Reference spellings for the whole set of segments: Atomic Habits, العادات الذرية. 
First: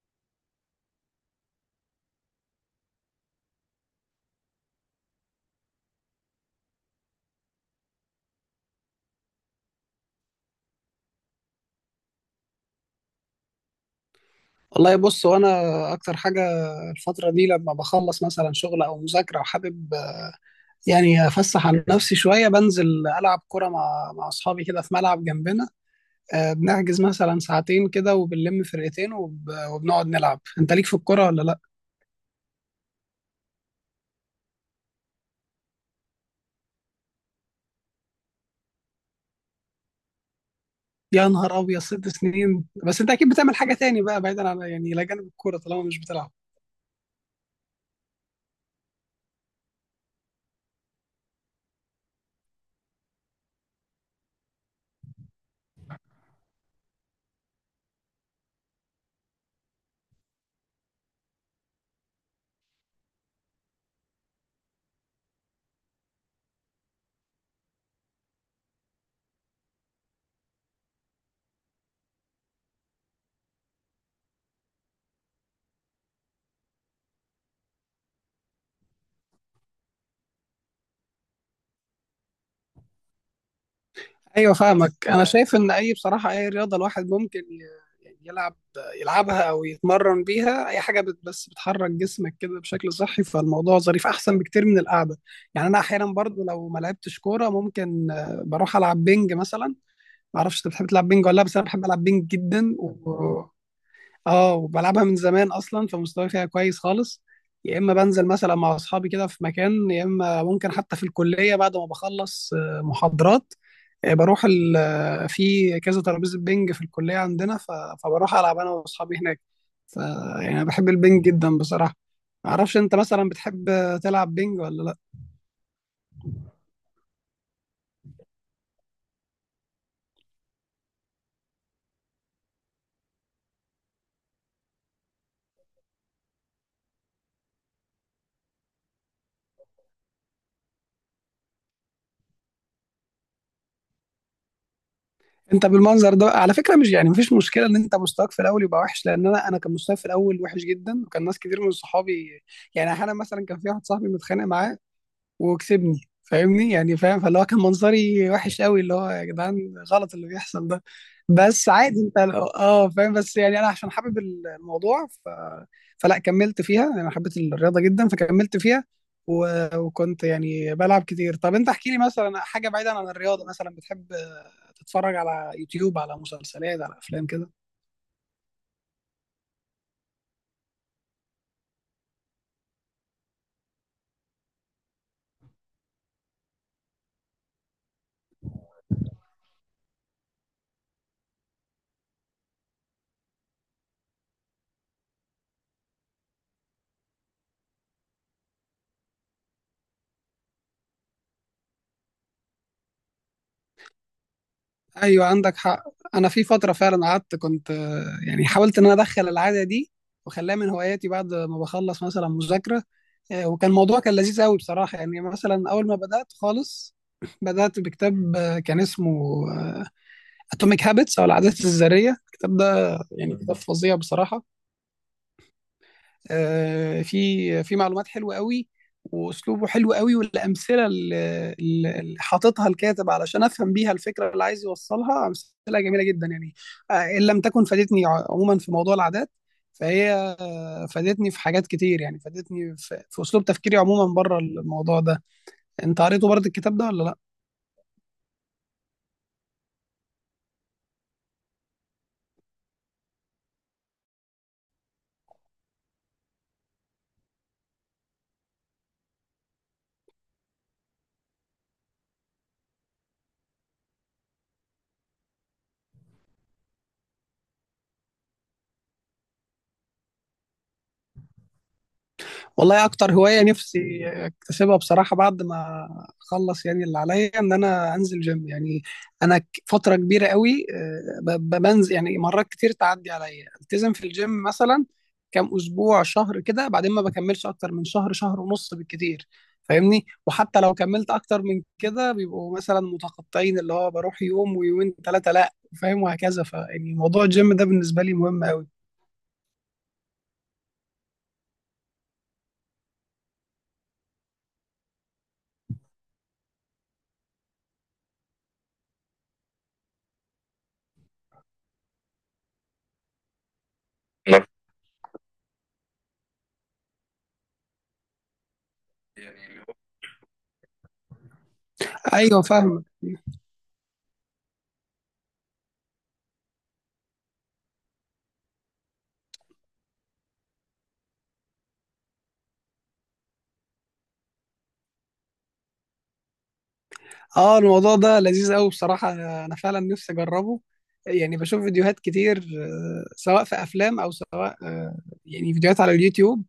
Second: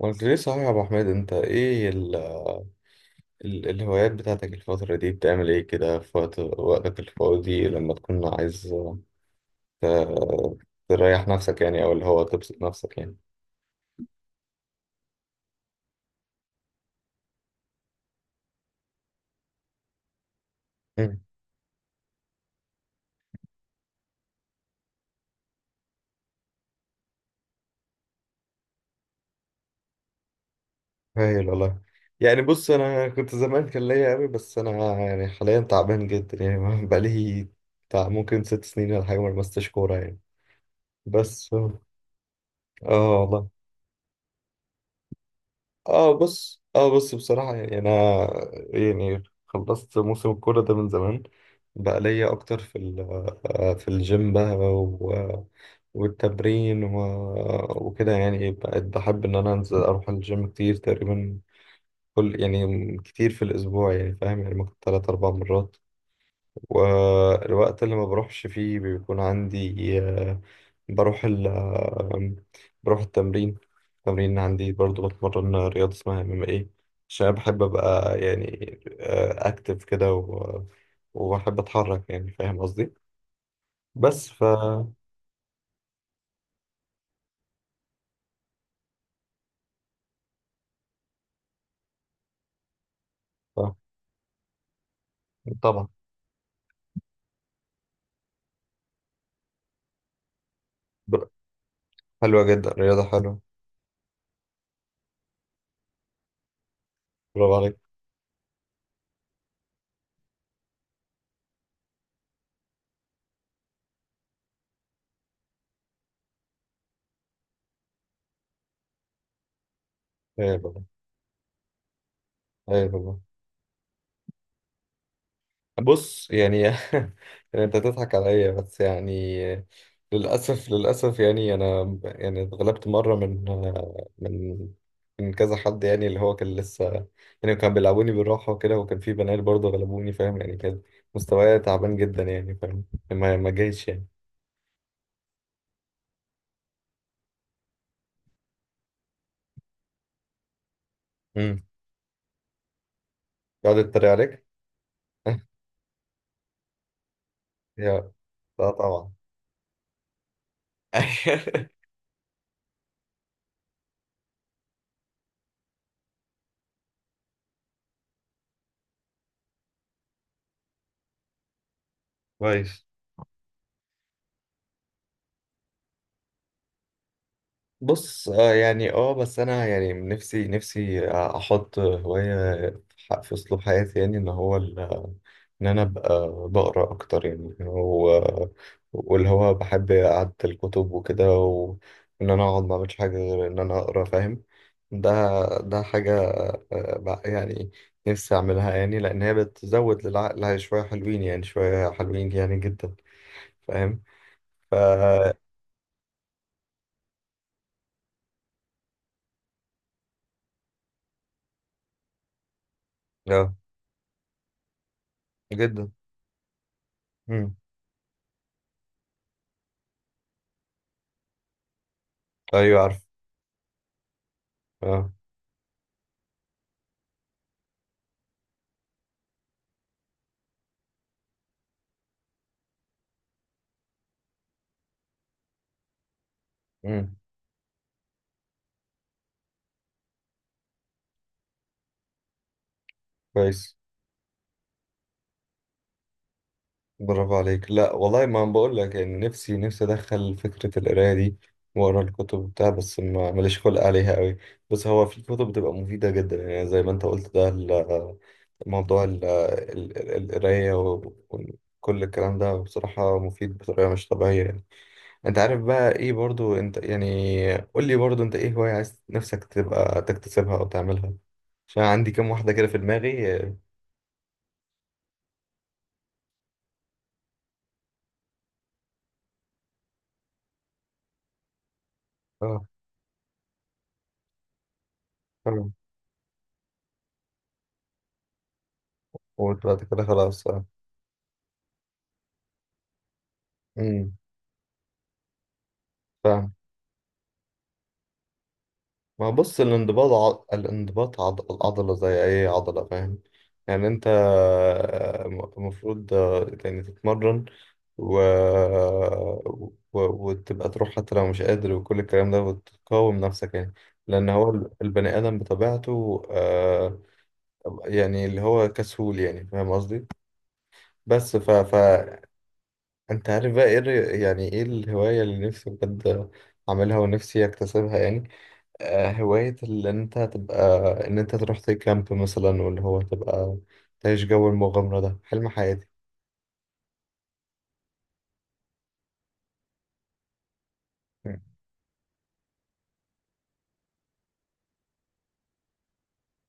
ما قلت ليه صحيح يا ابو حميد، انت ايه ال ال الهوايات بتاعتك الفترة دي؟ بتعمل ايه كده في وقتك الفاضي لما تكون عايز ت- تريح نفسك يعني، او اللي هو تبسط نفسك يعني؟ والله بص وانا اكتر حاجه الفتره دي لما بخلص مثلا شغل او مذاكره وحابب مم. يعني افسح عن نفسي شويه بنزل العب كره مع اصحابي كده في ملعب جنبنا. بنحجز مثلا ساعتين كده وبنلم فرقتين وبنقعد نلعب. انت ليك في الكره ولا هايل لا؟ والله. يعني بص، انا كنت زمان كان ليا قوي، بس انا يعني حاليا تعبان جدا يعني بقالي بتاع ممكن 6 سنين ولا حاجة ما لمستش كورة يعني، يا بس. نهار ابيض، 6 سنين؟ بس انت اه اكيد والله. بتعمل حاجه تاني بقى بعيدا عن، يعني الى جانب الكوره طالما مش اه بتلعب. بص اه بص بصراحة يعني أنا، يعني خلصت موسم الكورة ده من زمان، بقى ليا أكتر في ال- آه، في الجيم بقى، والتمرين وكده يعني، بقيت بحب إن أنا أنزل أروح الجيم كتير، تقريبا كل يعني كتير في الأسبوع يعني، فاهم؟ يعني ممكن 3 4 مرات. والوقت اللي ما بروحش فيه بيكون عندي بروح ال آه، بروح التمرين. التمرين عندي برضو بتمرن رياضة اسمها ام ام ايه عشان أنا بحب ابقى يعني اكتف كده وبحب اتحرك يعني، فاهم قصدي؟ بس ف, ايوه، فاهمك. انا شايف ان اي، بصراحه اي رياضه الواحد ممكن يعني يلعبها او يتمرن بيها، اي حاجه بس بتحرك جسمك كده بشكل صحي، ف... فالموضوع ظريف احسن بكتير من القعده. يعني انا طبعا. احيانا برضو لو ما لعبتش كوره ممكن بروح العب بينج مثلا. ما اعرفش انت بتحب تلعب بينج بر- ولا لا، بس انا بحب العب بينج حلوة جدا، جدا رياضة حلوة. اه، وبلعبها من زمان اصلا فمستواي فيها كويس خالص. برافو عليك. يا اما بنزل مثلا مع اصحابي كده في مكان، يا اما ممكن حتى في الكليه بعد ما بخلص محاضرات، آه، بروح ال... آه، في كذا ترابيزه بينج في الكليه عندنا فبروح العب انا واصحابي هناك. ف... يعني ايوه انا بابا. بحب البينج جدا بصراحه. ما اعرفش ايوه انت بابا. مثلا بتحب تلعب بينج ولا لا؟ بص يعني يعني انت تضحك عليا، بس يعني للاسف للاسف يعني انا يعني اتغلبت مره من من كذا حد، يعني اللي هو كان لسه يعني كان بيلعبوني بالراحه وكده، وكان في بنات برضه غلبوني، فاهم يعني؟ كان مستواي تعبان جدا يعني، فاهم؟ ما جايش يعني. انت بالمنظر ده على فكره مش، يعني مفيش مشكله ان انت مستواك في الاول يبقى وحش، لان انا كان مستواي في الاول وحش جدا، وكان ناس كتير امم من صحابي، يعني احيانا مثلا كان في يقعد واحد صاحبي يتريق متخانق عليك. معاه وكسبني، فاهمني؟ يعني فاهم؟ فاللي هو كان يا منظري وحش لا قوي، اللي هو طبعا. يا جدعان، غلط اللي بيحصل ده، بس عادي انت. اه، فاهم، بس يعني انا عشان حابب الموضوع فلا، كملت فيها، انا حبيت الرياضه جدا فكملت فيها و... وكنت يعني بلعب كتير. طب انت احكي لي مثلا حاجه كويس. بعيدا عن الرياضه، مثلا بتحب تتفرج على يوتيوب، على مسلسلات، على افلام كده؟ بص يعني، بس انا يعني نفسي احط هواية في اسلوب حياتي، يعني ان هو ان انا ابقى بقرا اكتر يعني، واللي هو بحب قعدة الكتب وكده، وان انا اقعد ما اعملش حاجة غير ان انا اقرا، فاهم؟ ده ده حاجة بقى يعني نفسي اعملها، يعني لان هي بتزود للعقل شوية حلوين يعني، شوية حلوين يعني جدا، فاهم؟ ف ايوه، مم. عندك حق. انا في فتره فعلا قعدت، كنت يعني حاولت ان انا ادخل العاده دي وخلاها من هواياتي، بعد ما بخلص مثلا مذاكره آه، وكان الموضوع كان لذيذ قوي بصراحة. يعني مثلا أول جدا. ما بدأت خالص مم. بدأت بكتاب كان اسمه اتوميك هابتس او العادات الذريه. الكتاب ايوه ده عارف. يعني كتاب فظيع بصراحه. اه. في معلومات حلوه قوي، واسلوبه حلو قوي، والامثله اللي حاططها الكاتب علشان افهم بيها الفكره اللي عايز يوصلها، امثله جميله جدا يعني. امم ان لم تكن فادتني عموما في موضوع العادات، فهي فادتني في حاجات كتير، يعني فادتني في اسلوب كويس. تفكيري عموما بره الموضوع ده. انت قريته برضه الكتاب ده ولا لا؟ برافو عليك. لا والله، ما بقول لك يعني نفسي ادخل فكره القرايه دي واقرا الكتب بتاع، بس ما ماليش خلق عليها قوي. بس هو في كتب بتبقى مفيده جدا، يعني زي ما انت قلت، ده موضوع القرايه وكل الكلام ده بصراحه مفيد بطريقه مش طبيعيه يعني. انت عارف بقى ايه برضو، انت يعني قول لي برضو، انت ايه هوايه عايز نفسك تبقى تكتسبها او تعملها؟ عشان عندي كام واحده كده في والله اكتر دماغي. هوايه نفسي اكتسبها بصراحه بعد ما اخلص يعني اللي عليا، ان انا انزل جيم يعني. انا فتره كبيره قوي بنزل يعني مرات اه. كتير تعدي عليا، التزم في الجيم مثلا كام آه، اسبوع، شهر كده، بعدين ما بكملش اكتر من شهر، شهر ونص بالكتير. وبعد كده فاهمني؟ خلاص. وحتى لو كملت اكتر من كده بيبقوا مثلا متقطعين، اللي هو امم بروح يوم ويومين ثلاثه لا، فاهم؟ وهكذا. فاهم. فيعني موضوع الجيم ده بالنسبه لي مهم قوي. ما بص، الانضباط العضلة زي أي عضلة، فاهم؟ يعني أنت المفروض يعني تتمرن و... وتبقى تروح حتى لو مش قادر، وكل الكلام ده، وتقاوم نفسك يعني، لأن هو البني آدم بطبيعته يعني اللي هو كسول، يعني فاهم قصدي؟ فأنت ايوه فاهم. عارف بقى إيه يعني إيه الهواية اللي نفسي بجد أعملها ونفسي أكتسبها يعني؟ هواية اللي انت تبقى ان انت تروح تكامب مثلا، واللي هو تبقى تعيش جو المغامرة. ده حلم حياتي. اه، الموضوع ده لذيذ قوي بصراحة، انا فعلا نفسي اجربه. يعني مم. بشوف فيديوهات كتير سواء في افلام، او سواء يعني فيديوهات على اليوتيوب.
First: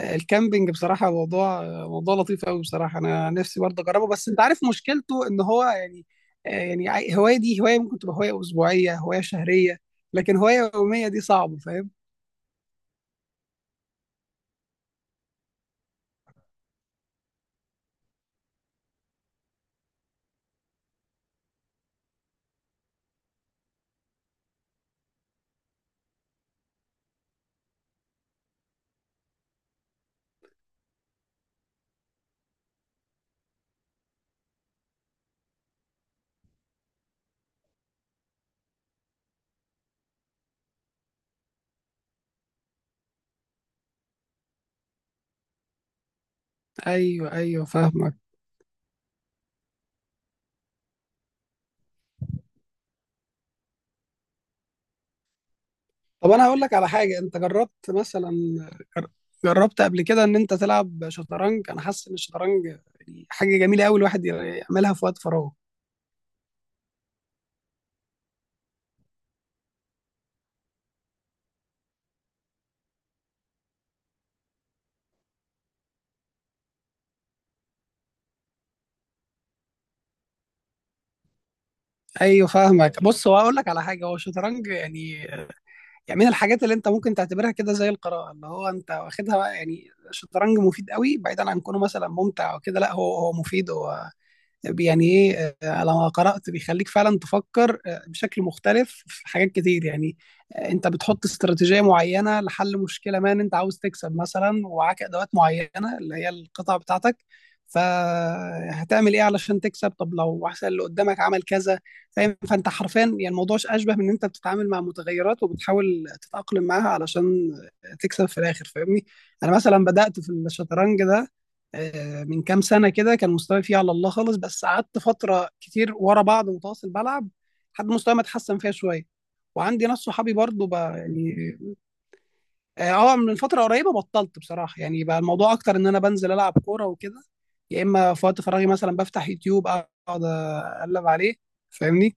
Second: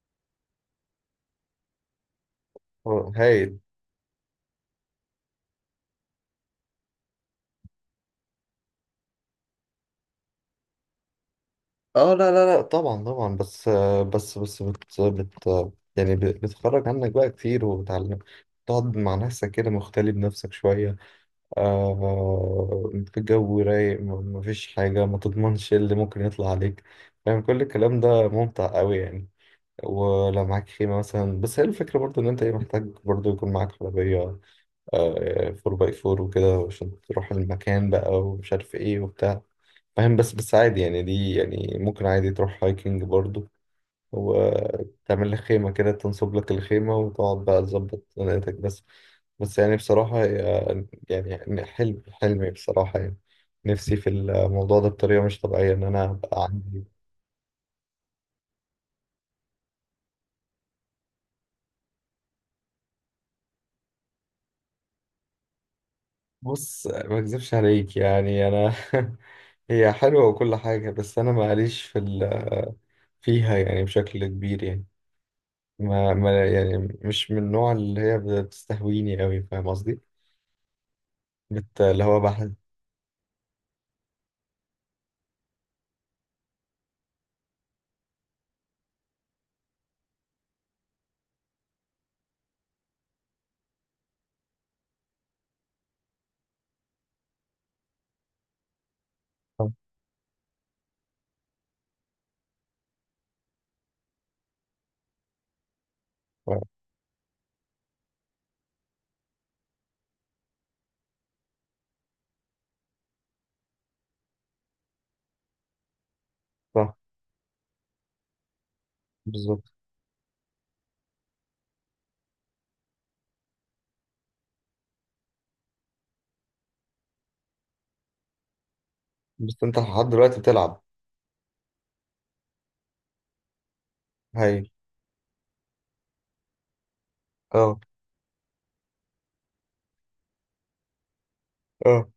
الكامبينج بصراحة موضوع موضوع لطيف قوي بصراحة، انا هايل. نفسي برضه اجربه، بس انت عارف مشكلته ان هو يعني يعني هواية دي هواية ممكن تبقى هواية اسبوعية، هواية شهرية، لكن هواية يومية دي صعبة، فاهم؟ اه لا لا لا طبعا طبعا، بس آه، بس بس بت, بت يعني بتخرج عنك بقى كتير، وبتعلم تقعد مع نفسك كده، مختلي بنفسك شوية، في جو رايق، مفيش حاجة ما تضمنش إيه اللي ممكن يطلع عليك، يعني كل الكلام ده ممتع قوي يعني. ولا معاك خيمة مثلا؟ بس هي الفكرة برضو إن أنت إيه، محتاج برضو يكون معاك عربية 4×4 وكده عشان تروح المكان بقى، ومش عارف إيه وبتاع، فاهم؟ بس عادي يعني، دي يعني ممكن عادي تروح هايكنج برضو وتعمل لك خيمة كده، تنصب لك الخيمة ايوه وتقعد بقى ايوه تظبط فاهمك. دنيتك بس يعني بصراحة يعني حلمي بصراحة يعني، نفسي في الموضوع ده بطريقة مش طبيعية إن أنا طب أبقى انا هقول لك عندي. على حاجه، انت جربت مثلا، جر- جربت قبل كده ان انت تلعب شطرنج؟ انا حاسس ان الشطرنج يعني حاجه جميله قوي الواحد يعملها في وقت فراغه. بص، ما أكذبش عليك يعني أنا هي حلوة وكل حاجة، بس أنا معليش فيها يعني بشكل كبير يعني، ما... ما يعني مش من النوع اللي هي بتستهويني أوي، فاهم قصدي؟ اللي هو ايوه، بحس. فاهمك. بص، هو هقول لك على حاجه، هو الشطرنج يعني من الحاجات اللي انت ممكن تعتبرها كده زي القراءه اللي هو انت واخدها بقى، يعني الشطرنج مفيد قوي بعيدا عن كونه مثلا ممتع او كده، لا، هو مفيد هو، يعني ايه؟ انا لما قرات بيخليك فعلا تفكر بشكل مختلف في حاجات كتير يعني. انت بتحط استراتيجيه معينه لحل مشكله ما، ان انت عاوز تكسب مثلا، ومعاك ادوات معينه اللي هي صح. القطع بتاعتك، فهتعمل ايه علشان تكسب؟ طب لو واحد اللي قدامك عمل كذا؟ فاهم؟ فانت حرفيا يعني الموضوع اشبه من ان انت بتتعامل مع متغيرات وبتحاول تتاقلم معاها صح علشان تكسب في الاخر، فاهمني؟ انا بالظبط. مثلا بدات في الشطرنج ده من كام سنة كده، كان مستواي فيه على الله خالص، بس قعدت فترة كتير ورا بعض متواصل بلعب لحد مستواي ما اتحسن فيها شوية. بس أنت وعندي ناس لحد صحابي دلوقتي برضو بتلعب؟ بقى يعني. اه، من فترة قريبة بطلت هاي. بصراحة، يعني بقى الموضوع أكتر إن أنا بنزل ألعب كورة وكده، اه. يا إما في وقت فراغي مثلا بفتح يوتيوب، أقعد أقلب عليه، اه فاهمني؟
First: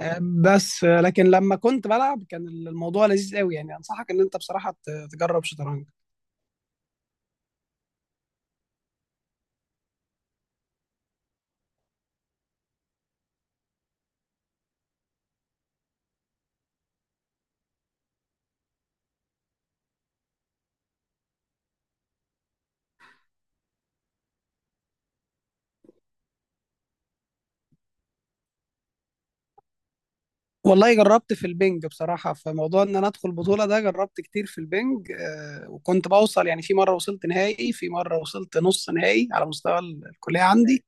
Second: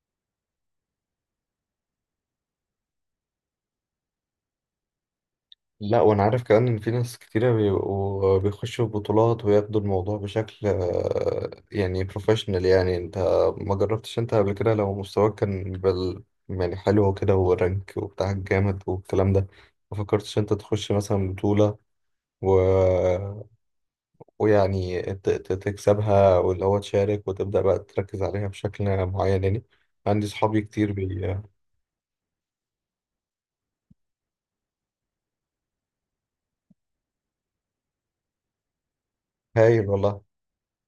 آه، بس آه، لكن لما كنت بلعب كان الموضوع لذيذ قوي، يعني أنصحك إن أنت بصراحة تجرب شطرنج. لا، وانا عارف كمان ان في ناس كتيرة بيبقوا بيخشوا بطولات وياخدوا الموضوع بشكل يعني بروفيشنال، يعني انت ما جربتش انت قبل كده؟ لو مستواك كان بال، يعني حلو كده ورانك وبتاعك جامد والكلام ده، ما فكرتش انت تخش مثلا بطولة و... ويعني تكسبها، واللي هو تشارك وتبدأ بقى تركز عليها بشكل معين يعني؟ عندي صحابي كتير والله جربت في البنج بصراحة، في موضوع إن أنا أدخل بطولة ده جربت كتير في البنج، وكنت بوصل يعني، في مرة وصلت نهائي، في مرة وصلت نص نهائي على مستوى هايل والله. الكلية عندي.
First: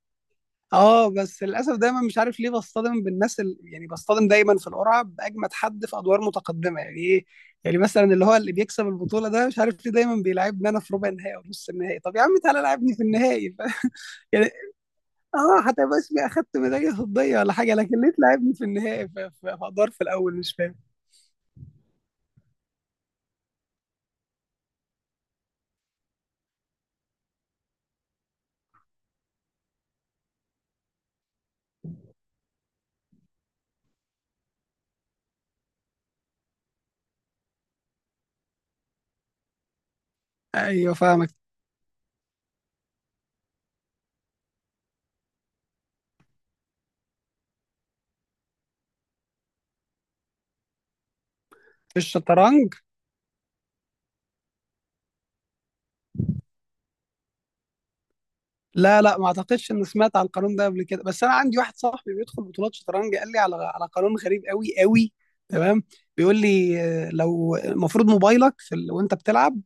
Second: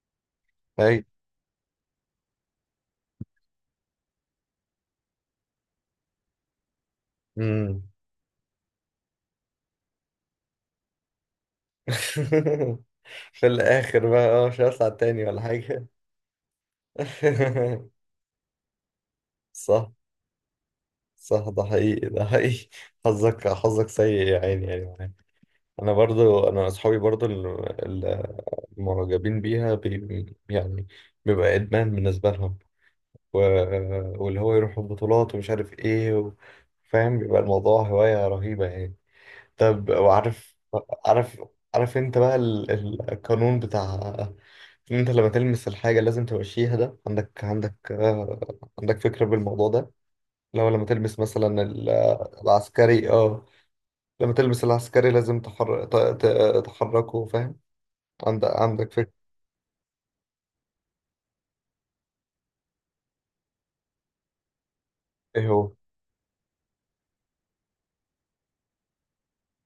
هايل. اه، بس للأسف دايما مش عارف ليه بصطدم بالناس يعني بصطدم دايما في القرعة بأجمد حد في أدوار متقدمة، يعني إيه؟ يعني مم. مثلا اللي هو اللي بيكسب البطولة ده مش عارف ليه دايما بيلعبني أنا في ربع النهائي أو نص النهائي؟ طب يا عم تعالى لعبني في في النهائي الاخر بقى اه يعني مش هطلع تاني ولا اه، حاجه. حتى بس أخدت ميدالية فضية ولا حاجة، لكن ليه تلعبني في النهائي في صح أدوار في الأول؟ مش فاهم. صح، ده حقيقي ده حقيقي. حظك حظك سيء يا عيني، يعني معايا. انا برضو، انا اصحابي برضو ال- المعجبين بيها يعني بيبقى ادمان بالنسبه لهم، و... واللي هو يروحوا بطولات ومش عارف ايه فاهم؟ بيبقى الموضوع هوايه رهيبه يعني. طب وعارف، ايوه فاهمك. عارف عارف انت بقى القانون بتاع ان انت لما تلمس الحاجة لازم تمشيها ده؟ عندك فكرة بالموضوع ده؟ لو لما تلمس مثلا في الشطرنج؟ العسكري، اه لما تلمس العسكري لازم تحركه، فاهم؟ عندك لا لا، فكرة؟ ما اعتقدش اني سمعت عن القانون ده قبل كده، بس انا عندي واحد صاحبي بيدخل بطولات شطرنج قال لي على قانون غريب قوي قوي. ايه هو؟ تمام. بيقول لي لو المفروض موبايلك في وانت بتلعب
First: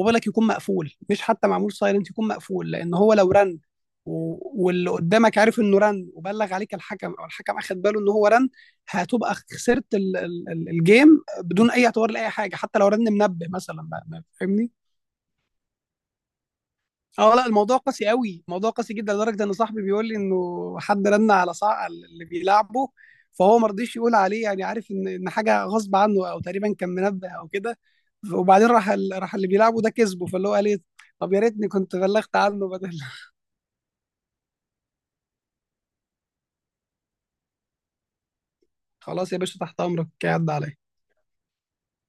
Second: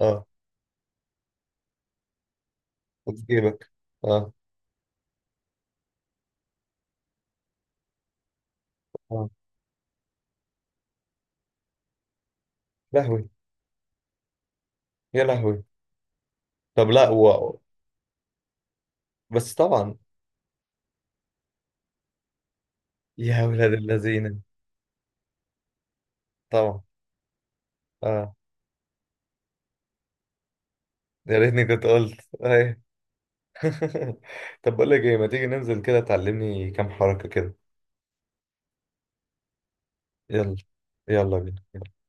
اه. يكون مقفول، مش حتى معمول سايلنت، يكون مقفول، لان هو وفي لو رن جيبك. اه و... واللي قدامك عارف انه رن، وبلغ عليك الحكم، او الحكم اخد باله ان هو رن، اه. هتبقى خسرت الجيم بدون اي اعتبار لاي حاجه، حتى لو رن لهوي منبه مثلا فاهمني؟ يا لهوي. طب لا اه لا، الموضوع قاسي قوي، الموضوع قاسي جدا، لدرجه ان بس صاحبي طبعا. بيقول لي انه حد رن على صاع اللي بيلعبه، يا فهو ما ولاد رضيش يقول الذين. عليه يعني، عارف ان حاجه غصب عنه، او تقريبا طبعا. كان منبه او كده، اه. وبعدين راح راح اللي بيلعبه ده كسبه، فاللي هو قال ايه؟ طب يا يا ريتني ريتني كنت كنت قلت بلغت عنه أيوه. بدل طب بقول لك ايه، ما تيجي ننزل كده تعلمني كام حركة كده. خلاص يا باشا، تحت امرك، عدى يلا. عليا. يلا بينا.